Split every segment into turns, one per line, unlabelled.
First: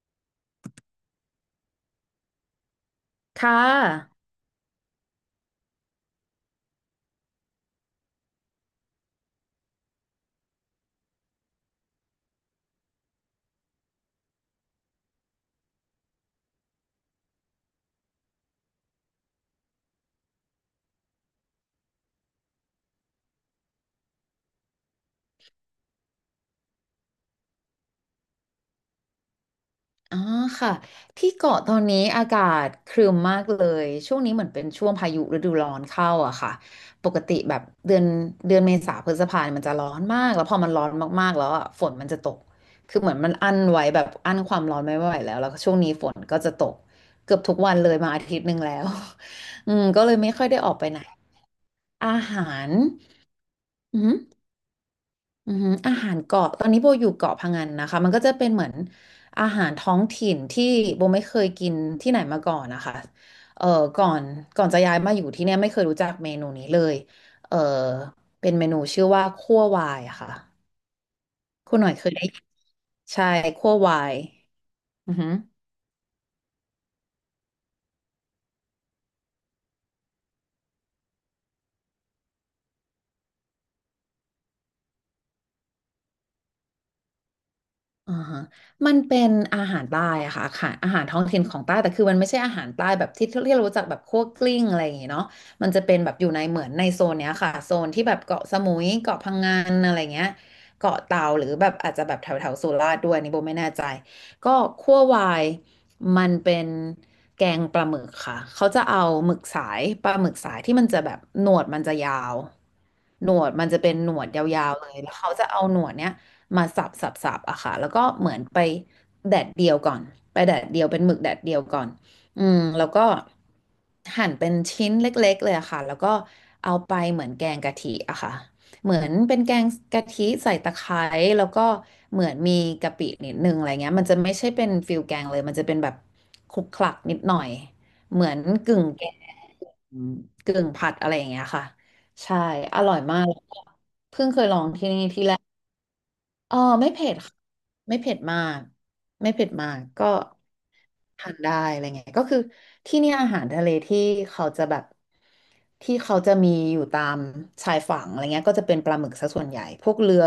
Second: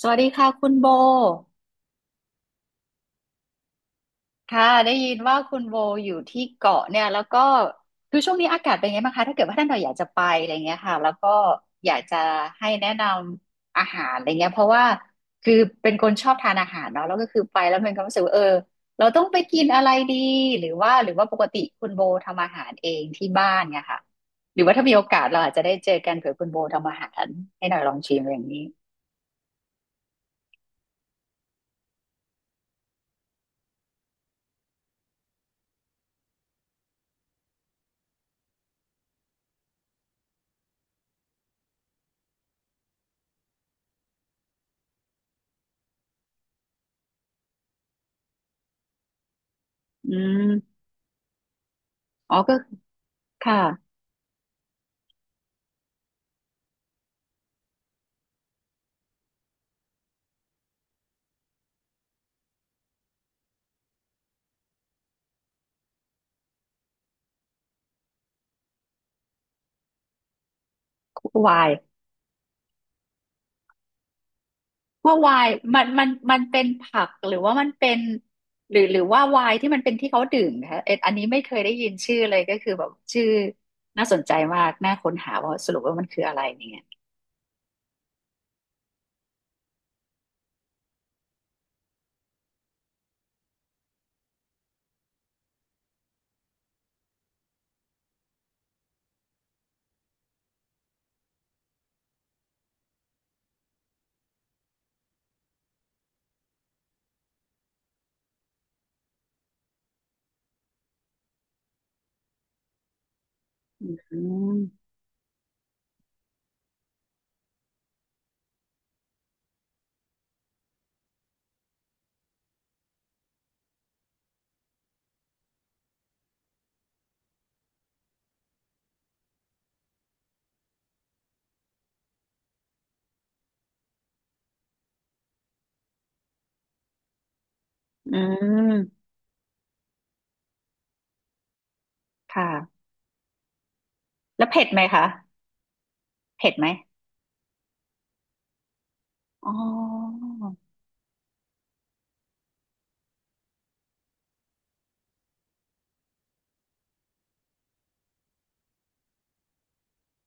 สวัสดีค่ะคุณโบ
ค่ะ
ค่ะได้ยินว่าคุณโบอยู่ที่เกาะเนี่ยแล้วก็คือช่วงนี้อากาศเป็นไงบ้างคะถ้าเกิดว่าท่านเราอยากจะไปอะไรเงี้ยค่ะแล้วก็อยากจะให้แนะนำอาหารอะไรเงี้ยเพราะว่าคือเป็นคนชอบทานอาหารเนาะแล้วก็คือไปแล้วมันก็รู้สึกว่าเออเราต้องไปกินอะไรดีหรือว่าปกติคุณโบทำอาหารเองที่บ้านเนี่ยค่ะหรือว่าถ้ามีโอกาสเราอาจจะได้เจอกันเผื่อคุณโบทำอาหารให้หน่อยลองชิมอย่างนี้
อ๋อค่ะ ที่เกาะตอนนี้อากาศครึ้มมากเลย ช่วงนี้เหมือนเป็นช่วงพายุฤดูร้อนเข้าอะค่ะ ปกติแบบเดือนเดือนเมษาพฤษภาเนี่ยมันจะร้อนมาก แล้วพอมันร้อนมากๆแล้วอะฝนมันจะตก คือเหมือนมันอั้นไว้แบบอั้นความร้อนไม่ไหวแล้ว แล้วก็ช่วงนี้ฝนก็จะตกเกือบทุกวันเลยมาอาทิตย์หนึ่งแล้ว อืมก็
อื
เลยไม่ค่อยได้ออก
ม
ไปไหนอา
อ๋อ
หา
ก็
ร
ค่ะ
อืม อือหืออาหารเกาะตอนนี้โบอยู่เกาะพะงันนะคะมันก็จะเป็นเหมือนอาหารท้องถิ่นที่โบไม่เคยกินที่ไหนมาก่อนนะคะเอ่อก่อนก่อนจะย้ายมาอยู่ที่เนี่ยไม่เคยรู้จักเมนูนี้เลยเอ่อเป็นเมนูชื่อว่าคั่ววายอะค่ะ
วาย
คุณหน่อยเคยได้ยินใช่คั่ววายอื
ว่า
อหือ
ไวายมันเป็นผักหรือว่ามันเป็นหรือว่าไวายที่มันเป็นที่เขาดื่มนะคะเอ็ดอันนี้ไม่เคยได้ยินชื่อเลยก็คือแบบชื่อน่าสนใจมากน่าค้นหาว่าสรุปว่ามันคืออะไรเนี่ย
อ่าฮะมันเป็นอาหารใต้อะค่ะอาหารท้องถิ่นของใต้แต่คือมันไม่ใช่อาหารใต้แบบที่เรารู้จักแบบคั่วกลิ้งอะไรอย่างเงี้ยเนาะมันจะเป็นแบบอยู่ในเหมือนในโซนเนี้ยค่ะโซนที่แบบเกาะสมุยเกาะพังงานอะไรเงี้ยเกาะเต่าหรือแบบอาจจะแบบแถวแถวสุราษฎร์ด้วยอันนี่โบไม่แน่ใจก็คั่ววายมันเป็นแกงปลาหมึกค่ะเขาจะเอาหมึกสายปลาหมึกสายที่มันจะแบบหนวดมันจะยาวหนวดมันจะ
อื
เป็นหนวดย
ม
าวๆเลยแล้วเขาจะเอาหนวดเนี้ย มาสับสับสับอะค่ะแล้วก็เหมือนไปแดดเดียวก่อนไปแดดเดียวเป็นหมึกแดดเดียวก่อนอืมแล้วก็หั่นเป็นชิ้นเล็กๆเลยอะค่ะแล้วก็เอาไปเหมือนแกงกะทิอะค่ะเหมือนเป็นแกงกะทิใส่ตะไคร้แล้วก็เหมือนมีกะปินิดนึงอะไรเงี้ยมันจะไม่ใช่เป็นฟิลแกงเลยมันจะเป็นแบบคลุกคลักนิดหน่อย
อื
เหมือนกึ่ง
ม
แกงกึ่งผัดอะไรอย่างเงี้ยค่ะ
ค
ใช่อ
่ะ
ร่อยมาก
แล้วเผ็ดไหมคะเผ็
เอ
ด
อ
ไหม
ไม่เผ็ดค่ะไม่เผ็ดมากไม่เผ็
อ๋
ดมากก็
อ
ทานได้อะไรเงี้ยก็คือที่เนี่ยอาหารทะเลที่เขาจะแบบที่เขาจะมีอยู่ตามชายฝั่งอะไรเงี้ยก็จะเป็นปลาหมึกซะส่วนใหญ่พวกเรือ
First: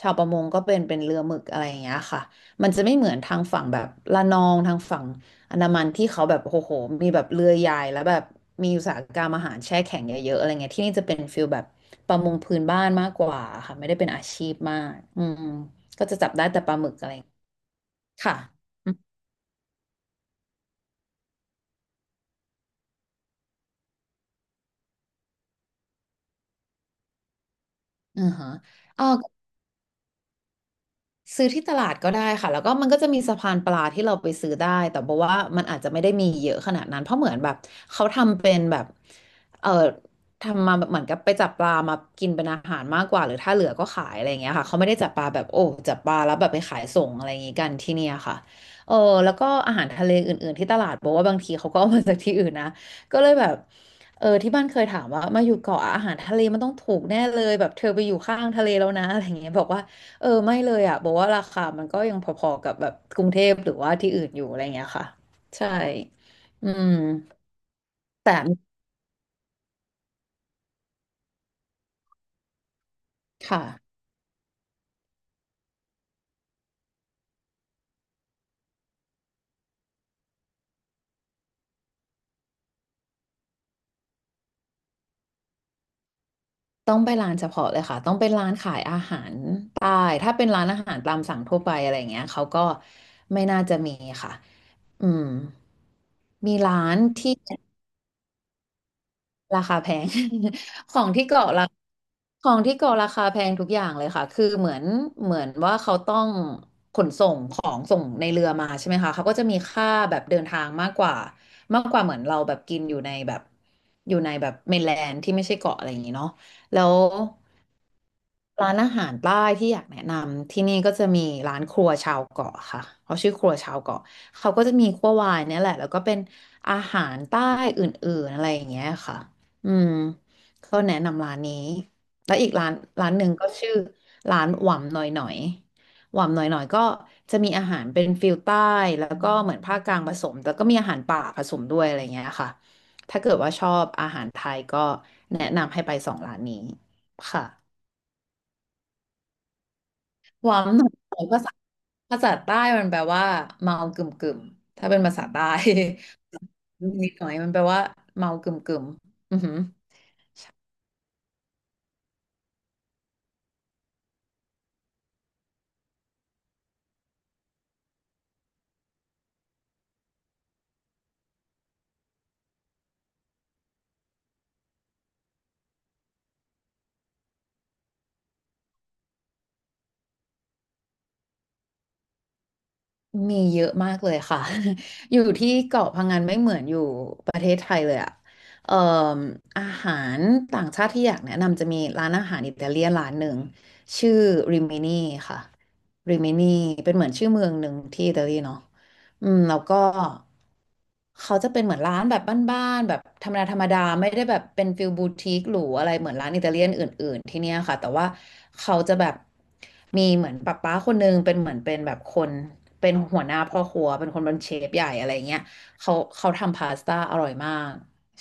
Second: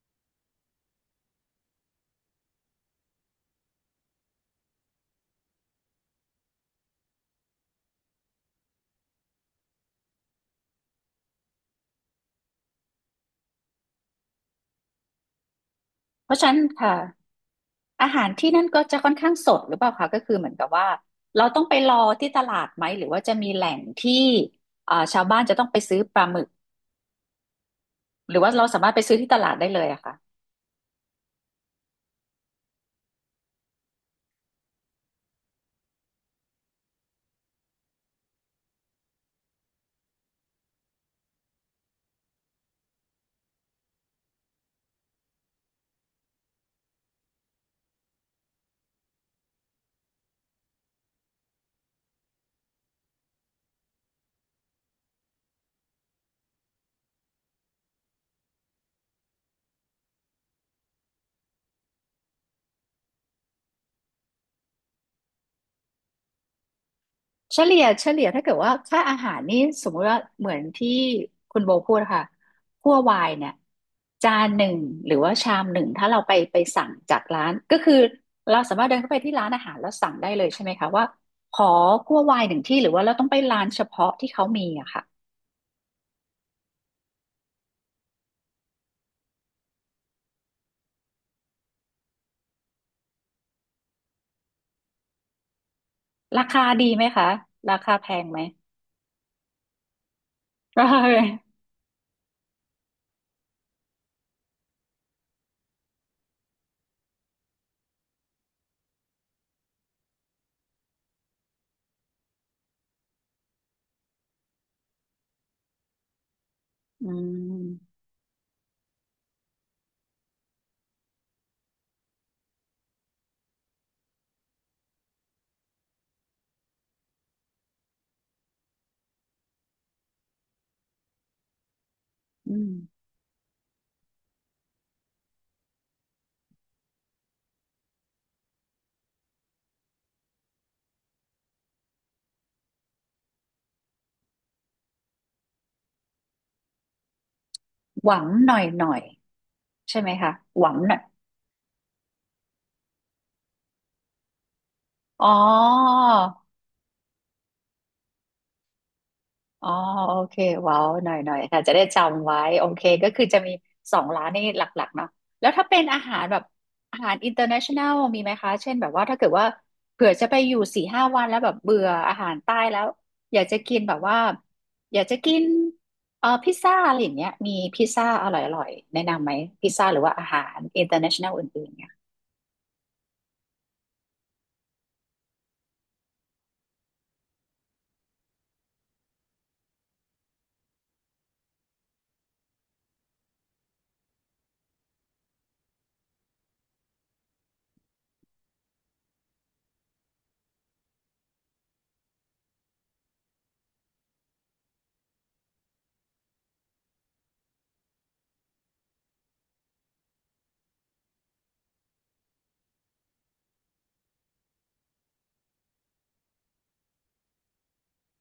ชาวประมงก็เป็นเรือหมึกอะไรอย่างเงี้ยค่ะมันจะไม่เหมือนทางฝั่งแบบละนองทางฝั่ง อันดามันที่เขาแบบโอ้โหมีแบบเรือใหญ่แล้วแบบมีอุตสาหกรรมอาหารแช่แข็งเยอะๆอะไรเงี้ยที่นี่จะเป็นฟิลแบบประมงพื้นบ้านมากกว่าค่ะไม่ได้เป็นอาชีพมากอืมก็จะจั
เพ
บ
ราะ
ได้
ฉะนั้น
แต่ปลาหมึ
ค่ะ
กอะไร
อาหาร
ค่ะ
ที่นั่นก็จะค่อนข้างสดหรือเปล่าคะก็คือเหมือนกับว่าเราต้องไปรอที่ตลาดไหมหรือว่าจะมีแหล่งที่อ่าชาวบ้านจะต้องไปซื้อปลาหมึก
อือ
หรือ
ฮะ
ว่าเราสามารถไป
เออ
ซื้อที่ตลาดได้เลยอะค่ะ
ซื้อที่ตลาดก็ได้ค่ะแล้วก็มันก็จะมีสะพานปลาที่เราไปซื้อได้แต่บอกว่ามันอาจจะไม่ได้มีเยอะขนาดนั้นเพราะเหมือนแบบเขาทำเป็นแบบเออทำมาแบบเหมือนกับไปจับปลามากินเป็นอาหารมากกว่าหรือถ้าเหลือก็ขายอะไรอย่างเงี้ยค่ะเขาไม่ได้จับปลาแบบโอ้จับปลาแล้วแบบไปขายส่งอะไรอย่างงี้กันที่เนี่ยค่ะเออแล้วก็อาหารทะเลอื่นๆที่ตลาดบอกว่าบางทีเขาก็เอามาจากที่อื่นนะก็เลยแบบเออที่บ้านเคยถามว่ามาอยู่เกาะอาหารทะเลมันต้องถูกแน่เลยแบบเธอไปอยู่ข้างทะเลแล้วนะอะไรอย่างเงี้ยบอกว่า เออไม่เลยอ่ะบอกว่าราคามันก็ยังพอๆกับแบบกรุงเทพหรือว่าที่อื่นอยู่อะไรเงี้ยค่ะใช่อืม
เฉลี่ย
แต่
ถ้าเกิดว่าค่าอาหารนี่สมมุติว่าเหมือนที่คุณโบพูดค่ะคั่ววายเนี่ย
ค่ะ
จานหนึ่งหรือว่าชามหนึ่งถ้าเราไปสั่งจากร้านก็คือเราสามารถเดินเข้าไปที่ร้านอาหารแล้วสั่งได้เลยใช่ไหมคะว่าขอคั่ววายหนึ่งที่หรือว่าเราต้องไปร้านเฉพาะที่เขามีอะค่ะ
ต้องไปร้านเฉพาะเลยค่ะต้องเป็นร้านขายอาหารใต้ถ้าเป็นร้านอาหารตามสั่งทั่วไปอะไรเงี้ยเขาก็ไม่น่าจะมีค่ะอืม
รา
มี
คาดี
ร้าน
ไหมคะ
ที่
ราคาแพงไหม
ราคาแพง
รา
ข
คา
อง
แพ
ที่
ง
เกาะราของที่เกาะราคาแพงทุกอย่างเลยค่ะ คือเหมือนเหมือนว่าเขาต้องขนส่งของส่งในเรือมาใช่ไหมคะเขาก็จะมีค่าแบบเดินทางมากกว่า มากกว่าเหมือนเราแบบกินอยู่ในแบบอยู่ในแบบเมนแลนด์ที่ไม่ใช่เกาะอะไรอย่างนี้เนาะแล้ว
อืม
ร้านอาหารใต้ที่อยากแนะนำที่นี่ก็จะมีร้านครัวชาวเกาะค่ะ เขาชื่อครัวชาวเกาะเขาก็จะมีคั่ววายเนี่ยแหละ แล้วก็เป็นอาหารใต้อื่นๆอะไรอย่างเงี้ยค่ะ อืมเขาแนะนำร้านนี้แล้วอีก
อื
ร้า
ม
นร้านหนึ่งก็ชื่อร้านหว่ำหน่อยหน่อยหว่ำหน่อยหน่อยก็จะมีอาหารเป็นฟิลใต้แล้วก็เหมือนภาคกลางผสมแต่ก็มีอาหารป่าผสมด้วยอะไรเงี้ยค่ะถ้าเกิดว่าชอบอาหารไทยก็แนะนำให้ไปสองร้านนี้ค่ะ
หวังหน่อยหน่อยใช่ไหมคะ
ห
หวัง
ว่ำหน่อ
ห
ย
น่อย
หน่อยภาษาใต้มันแปลว่าเมากึ่มกึ่มถ้าเป็นภาษา
อ๋อ
ใต้ นิดหน่อยมันแปลว่าเมากึ่มกึ่มอือหือ
อ๋อโอเคว้าวหน่อยหน่อยค่ะจะได้จำไว้โอเคก็คือจะมี2 ร้านนี่หลักๆเนาะแล้วถ้าเป็นอาหารแบบอาหารอินเ r อร์เนชั่นแนลมีไหมคะเช่นแบบว่าถ้าเกิดว่าเผื่อจะไปอยู่4-5 วันแล้วแบบเบื่ออาหารใต้แล้วอยากจะกินแบบว่าอยากจะกินพิซซ่าอะไรอย่างเงี้ยมีพิซซ่าอร่อยๆแนะนำไหมพิซซ่าหรือว่าอาหารอินเตอร์เนชั่นแนลอื่นๆเนี่ย
มีเยอะมากเลยค่ะ อยู่ที่เกาะพังงานไม่เหมือนอยู่ประเทศไทยเลยอะเอ่ออาหารต่างชาติที่อยากแนะนำจะมีร้านอาหารอิตาเลียนร้านหนึ่งชื่อริมินีค่ะริมินีเป็นเหมือนชื่อเมืองหนึ่งที่อิตาลีเนาะ แล้วก็เขาจะเป็นเหมือนร้านแบบบ้านๆแบบธรรมดาธรรมดาไม่ได้แบบเป็นฟิลบูติกหรูอะไรเหมือนร้านอิตาเลียนอื่นๆที่เนี่ยค่ะแต่ว่าเขาจะแบบมีเหมือนป้าป้าคนนึงเป็นเหมือนเป็นแบบคนเป็นหัวหน้าพ่อครัวเป็นคนเป็นเชฟใหญ่อะไรเงี้ยเขาทำพาสต้าอร่อยมาก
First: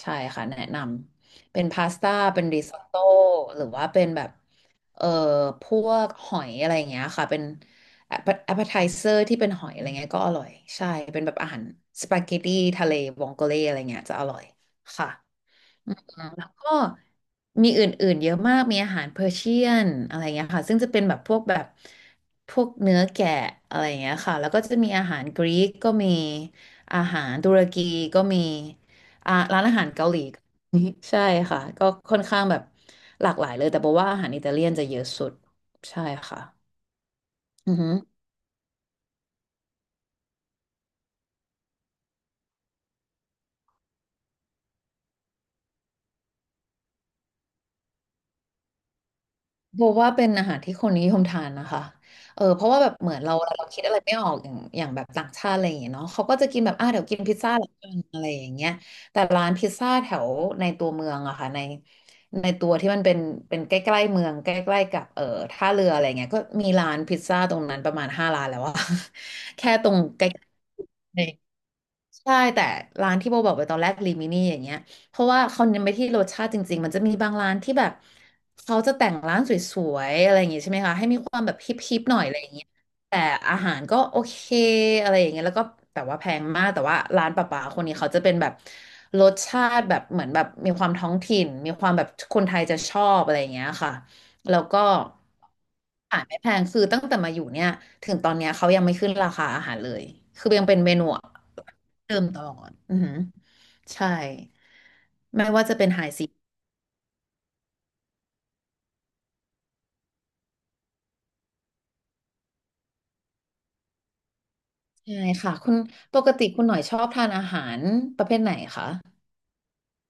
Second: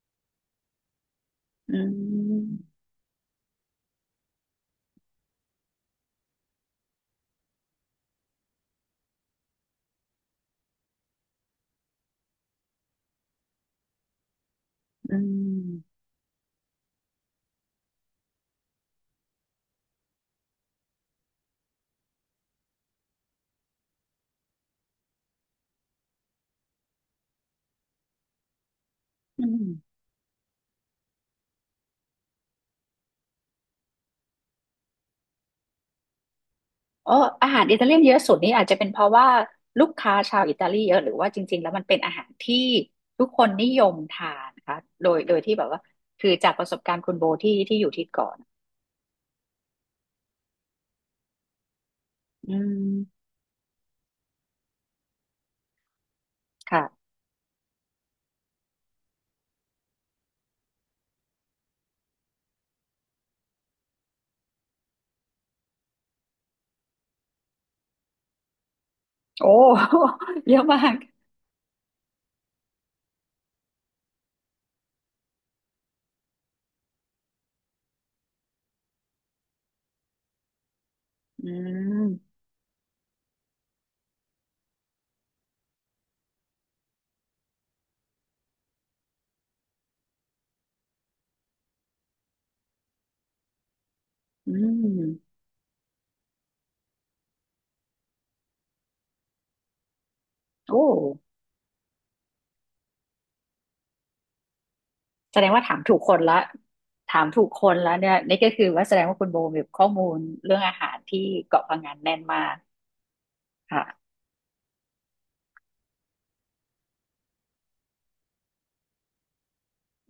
ใช่ค่ะแนะนำเป็น
อื
พาสต้าเป็นริซอ
ม
ตโต้หรือว่าเป็นแบบเอ่อพวกหอยอะไรอย่างเงี้ยค่ะเป็น แอปเปอร์ไทเซอร์ที่เป็นหอยอะไรเงี้ยก็อร่อยใช่เป็นแบบอาหารสปาเกตตี้ทะเลวองโกเลอะไรเงี้ยจะอร่อยค่ะ
อืม
แล้วก็มีอื่นๆเยอะมากมีอาหารเปอร์เชียนอะไรเงี้ยค่ะซึ่งจะเป็นแบบพวกแบบพวกเนื้อแกะอะไรเงี้ยค่ะแล้วก็จะมีอาหารกรีกก็มีอาหารตุรกีก็มี
อื
ร้านอาหาร
ม
เกาหลีก็มีใช่ค่ะก็ค่อนข้างแบบหลากหลายเลยแต่บอกว่าอาหารอิตาเลียนจะเยอะสุดใช่ค่ะ
เอออาหาร
อื
อิ
อ
ตา
ฮึ
เลียนเยอะสุดนี่อาจจะเป็นเพราะว่าลูกค้าชาวอิตาลีเยอะหรือว่าจริงๆแล้วมันเป็นอาหารที่ทุกคนนิยมทานนะคะโดยที่แบบว่าคือจากประสบการณ์คุณโบที่อยู่ที่เก่อน
โบว่าเป็นอาหารที่คนนิยมทานนะคะเออ
อื
เพราะว่าแบบเหมือน
ม
เราคิดอะไรไม่ออกอย่างแบบต่างชาติอะไรอย่างเงี้ยเนาะเขาก็จะกินแบบอ่ะเดี๋ย
ค่ะ
วกินพิซซ่าละกันอะไรอย่างเงี้ยแต่ร้านพิซซ่าแถวในตัวเมืองอะค่ะในตัวที่มันเป็นใกล้ๆเมืองใกล้ๆกับท่าเรืออะไรเงี้ยก็มีร้านพิซซ่าตรงนั้นประมาณห้าร้านแล้วอะ
โอ้
แค่ตรงใกล้
เยอะมาก
ๆใช่แต่ร้านที่โบบอกไปตอนแรกลิมินี่อย่างเงี้ย เพราะว่าเขาเน้นไปที่รสชาติจริงๆ มันจะมีบางร้านที่แบบเขาจะแต่งร้านสวยๆอะไรอย่างงี้ใช่ไหมคะให้มีความ
อื
แบบฮิปๆหน่อยอะไร
ม
อย่างเงี้ยแต่อาหารก็โอเคอะไรอย่างเงี้ยแล้วก็แต่ว่าแพงมากแต่ว่าร้านป่าๆคนนี้เขาจะเป็นแบบรสชาติแบบเหมือนแบบมีความท้องถิ่นมีความแบบคนไทยจะชอบอะไรอย่างเงี้ยค่ะ
อื
แล้วก็
ม
อาหารไม่แพงคือตั้งแต่มาอยู่เนี่ยถึงตอนเนี้ยเขายังไม่ขึ้นราคาอาหารเลยคือยังเป็
โอ้
นเมนูเดิมตลอดอือหือใช่
แสดงว่าถามถูกคนแล้วเนี่ยนี่ก็คือว่าแสดงว่าคุณโบมีข้อมูลเรื่องอาหารที่เกาะพะงันแน่นมากค่ะ
ใช่ค่ะปกติคุณหน่อยชอบทานอาหารประเภทไหนคะ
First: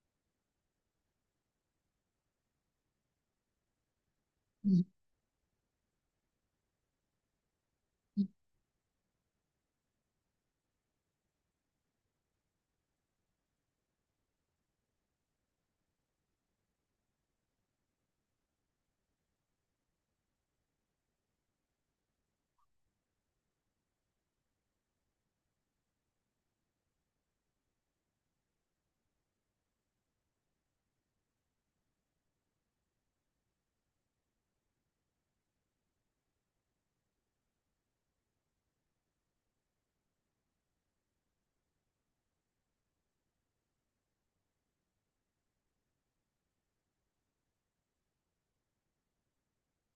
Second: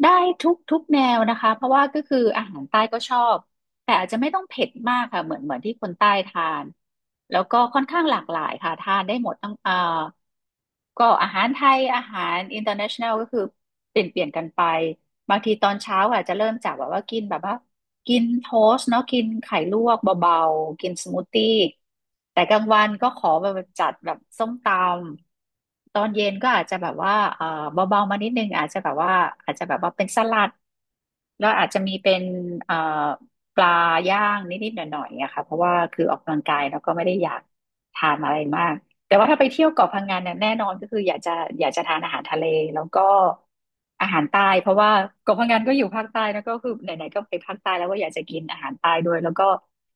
ได้ทุกแนวนะคะเพราะว่าก็คืออาหารใต้ก็ชอบแต่อาจจะไม่ต้องเผ็ดมากค่ะเหมือนที่คนใต้ทานแล้วก็ค่อนข้างหลากหลายค่ะทานได้หมดตั้งเอ่อก็อาหารไทยอาหาร international ก็คือเปลี่ยนกันไป บางทีตอนเช้าอาจจะเริ่มจากแบบว่ากินแบบว่ากินโทสต์เนาะกินไข่ลวกเบาๆกินสมูทตี้แต่กลางวันก็ขอแบบจัดแบบส้มตำตอนเย็นก็อาจจะแบบว่าเออเบาๆมานิดนึงอาจจะแบบว่าอาจจะแบบว่าเป็นสลัดแล้วอาจจะมีเป็นเอ่อปลาย่างนิดๆหน่อยๆอะค่ะเพราะว่าคือออกกำลังกายแล้วก็ไม่ได้อยากทานอะไรมาก แต่ว่าถ้าไปเที่ยวเกาะพังงานเนี่ยแน่นอนก็คืออยากจะทานอาหารทะเลแล้วก็อาหารใต้เพราะว่าเกาะพังงานก็อยู่ภาคใต้แล้วก็คือไหนๆก็ไปภาคใต้แล้วก็อยากจะกินอาหารใต้ด้วยแล้วก็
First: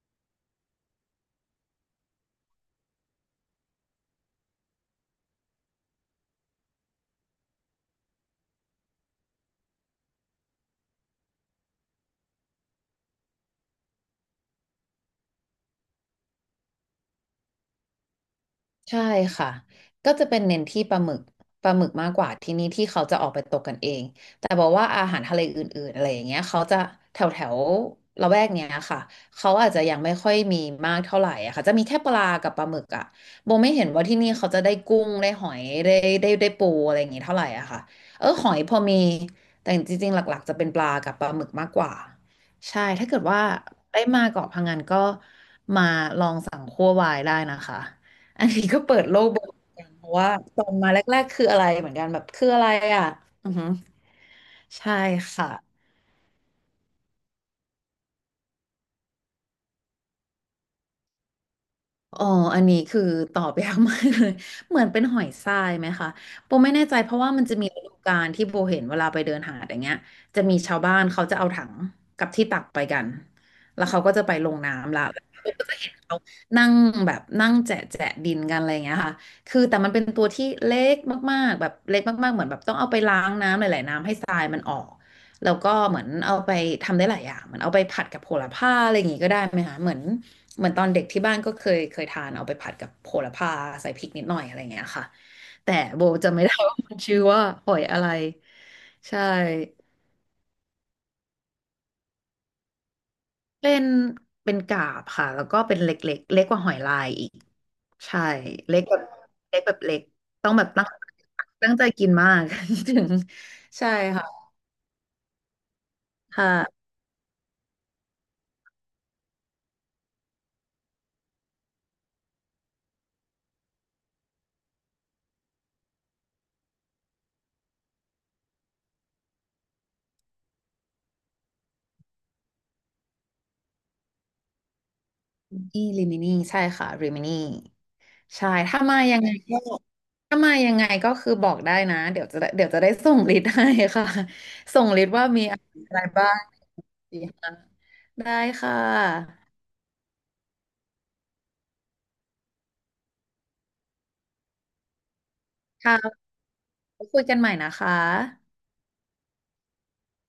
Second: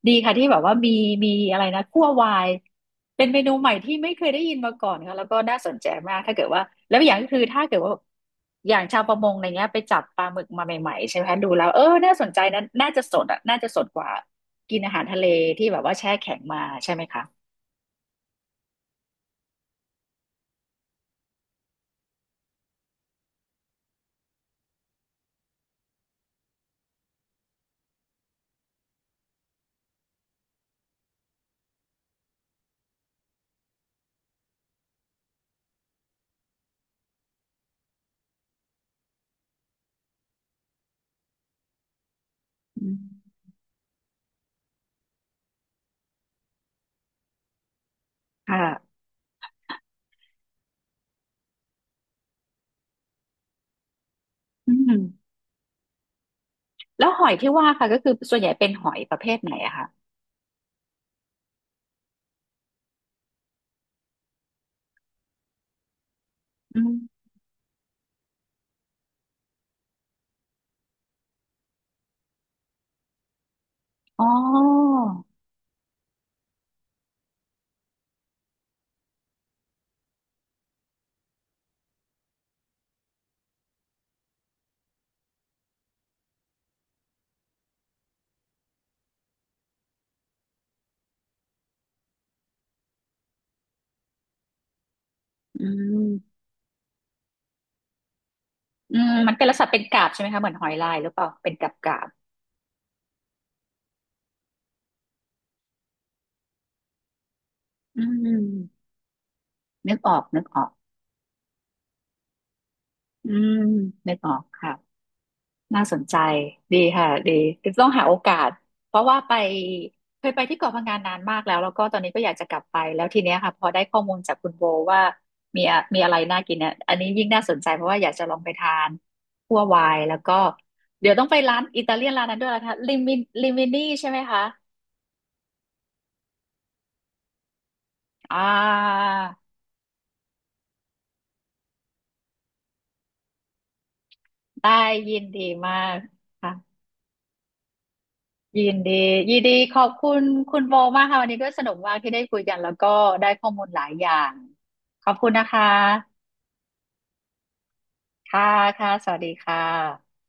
ดีค่ะที่แบบว่ามีอะไรนะคั่ววายเป็นเมนูใหม่ที่ไม่เคยได้ยินมาก่อนค่ะแล้วก็น่าสนใจมากถ้าเกิดว่าแล้วอย่างก็คือถ้าเกิดว่าอย่างชาวประมงอะไรเงี้ยไปจับปลาหมึกมาใหม่ๆใช่ไหมคะดูแล้วเออน่าสนใจนะน่าจะสดอ่ะน่าจะสดกว่ากินอาหารทะเลที่แบบว่าแช่แข็งมาใช่ไหมคะ
ใช่ค่ะ ก็จะเป็นเน้นที่ปลาหมึกมากกว่าที่นี่ที่เขาจะออกไปตกกันเองแต่บอกว่าอาหารทะเลอื่นๆอะไรอย่างเงี้ยเขาจะแถวแถวละแวกเนี้ยค่ะเขาอาจจะยังไม่ค่อยมีมากเท่าไหร่อะค่ะจะมีแค่ปลากับปลาหมึกอะโบไม่เห็นว่าที่นี่เขาจะได้กุ้งได้หอยได้ปูอะไรอย่างงี้เท่าไหร่อะค่ะเออหอยพอมีแต่จริงๆหลักๆจะเป็นปลากับปลาหมึกมากกว่าใช่
อื
ถ้าเกิด
ม
ว่าได้มาเกาะพังงานก็มาลองสั่งคั่ววายได้นะคะ อันนี้ก็
ค่ะ
เปิดโลกเบิกเหมือนกันเพราะว่าตอนมาแรกๆคืออะไรเหมือนกันแบบคืออะไรอ่ะอือหือ
อืม
ใช่ค่ะ
แล้วหอยที่ว่าค่ะก็คือส่วนใหญ่เป็นหอยประเภทไหนอะคะ
อ๋ออันนี้คือตอบยากมากเลย เหมือนเป็นหอยทรายไหมคะโบไม่
อื
แน่ใจ
ม
เพราะว่ามันจะมีฤดูกาลที่โบเห็นเวลาไปเดินหาดอย่างเงี้ยจะมีชาวบ้านเขาจะเอาถังกับที่ตักไปกันแล้วเขาก็
อ๋
จะไปลง
อ
น้ำละแล้วก็จะเห็นเขานั่งแบบนั่งแจะแจะดินกันอะไรอย่างเงี้ยค่ะคือแต่มันเป็นตัวที่เล็กมากๆแบบเล็กมากๆเหมือนแบบต้องเอาไปล้างน้ำหลายๆน้ำให้ทรายมันออก แล้วก็เหมือนเอาไปทำได้หลายอย่างเหมือนเอาไปผัดกับโหระพาอะไรอย่างงี้ก็ได้ไหมคะเหมือนเหมือนตอนเด็กที่บ้านก็เคยทานเอาไปผัดกับโหระพาใส่พริกนิดหน่อยอะไรอย่างเงี้ยค่ะ
อื
แต่โบจะ
ม
ไม่ได้ว่ามันชื่อว่าหอยอะไร
อืม
ใช่
มันเป็นลักษณะเป็นกาบใช่ไหมคะ เหมือนหอยลายหรือเปล่าเป็นกาบกาบ
เป็นเป็นกาบค่ะแล้วก็เป็นเล็กเล็กเล็กกว่าหอยลายอีก
อื
ใช่เล็
ม
กแบบเล็กแบบ
นึ
เล็
ก
ก
ออก นึก
ต้อง
อ
แบ
อ
บ
ก
ตั้งใจกินมาก ถึง
อืม
ใช่
นึก
ค่ะ
ออกค่ะ น่าสนใจดี
ค่ะ
ค่ะดีต้องหาโอกาสเพราะว่าไปเคยไปที่เกาะพะงันนานมากแล้วแล้วก็ตอนนี้ก็อยากจะกลับไปแล้วทีเนี้ยค่ะพอได้ข้อมูลจากคุณโบว่ามีอะไรน่ากินเนี่ยอันนี้ยิ่งน่าสนใจเพราะว่าอยากจะลองไปทานคั่ววายแล้วก็เดี๋ยวต้องไปร้านอิตาเลียนร้านนั้นด้วยนะคะลิมินี่ใช่ไหมคะ
ริมินี่ริมินีใช่ค่ะริมินี
อ่า
ใช่ ถ้ามายังไงก็ถ้ามายังไงก็คือบอกได้นะ เดี๋ยวจะได้ส่งลิสต์ให้ค่ะ
ได้
ส่งลิส
ยิ
ต์
น
ว่า
ดี
มีอะ
มาก
ไรบ้าง
ค่ะ
สี่ห้าได้
ยิ
ค่ะ
นดียินดีขอบคุณคุณโบมากค่ะวันนี้ด้วยสนุกมากที่ได้คุยกันแล้วก็ได้ข้อมูลหลายอย่างขอบคุณนะคะ
ค่ะไว้คุยกันใหม่นะคะ
ค่ะค่ะสวัสดีค่ะ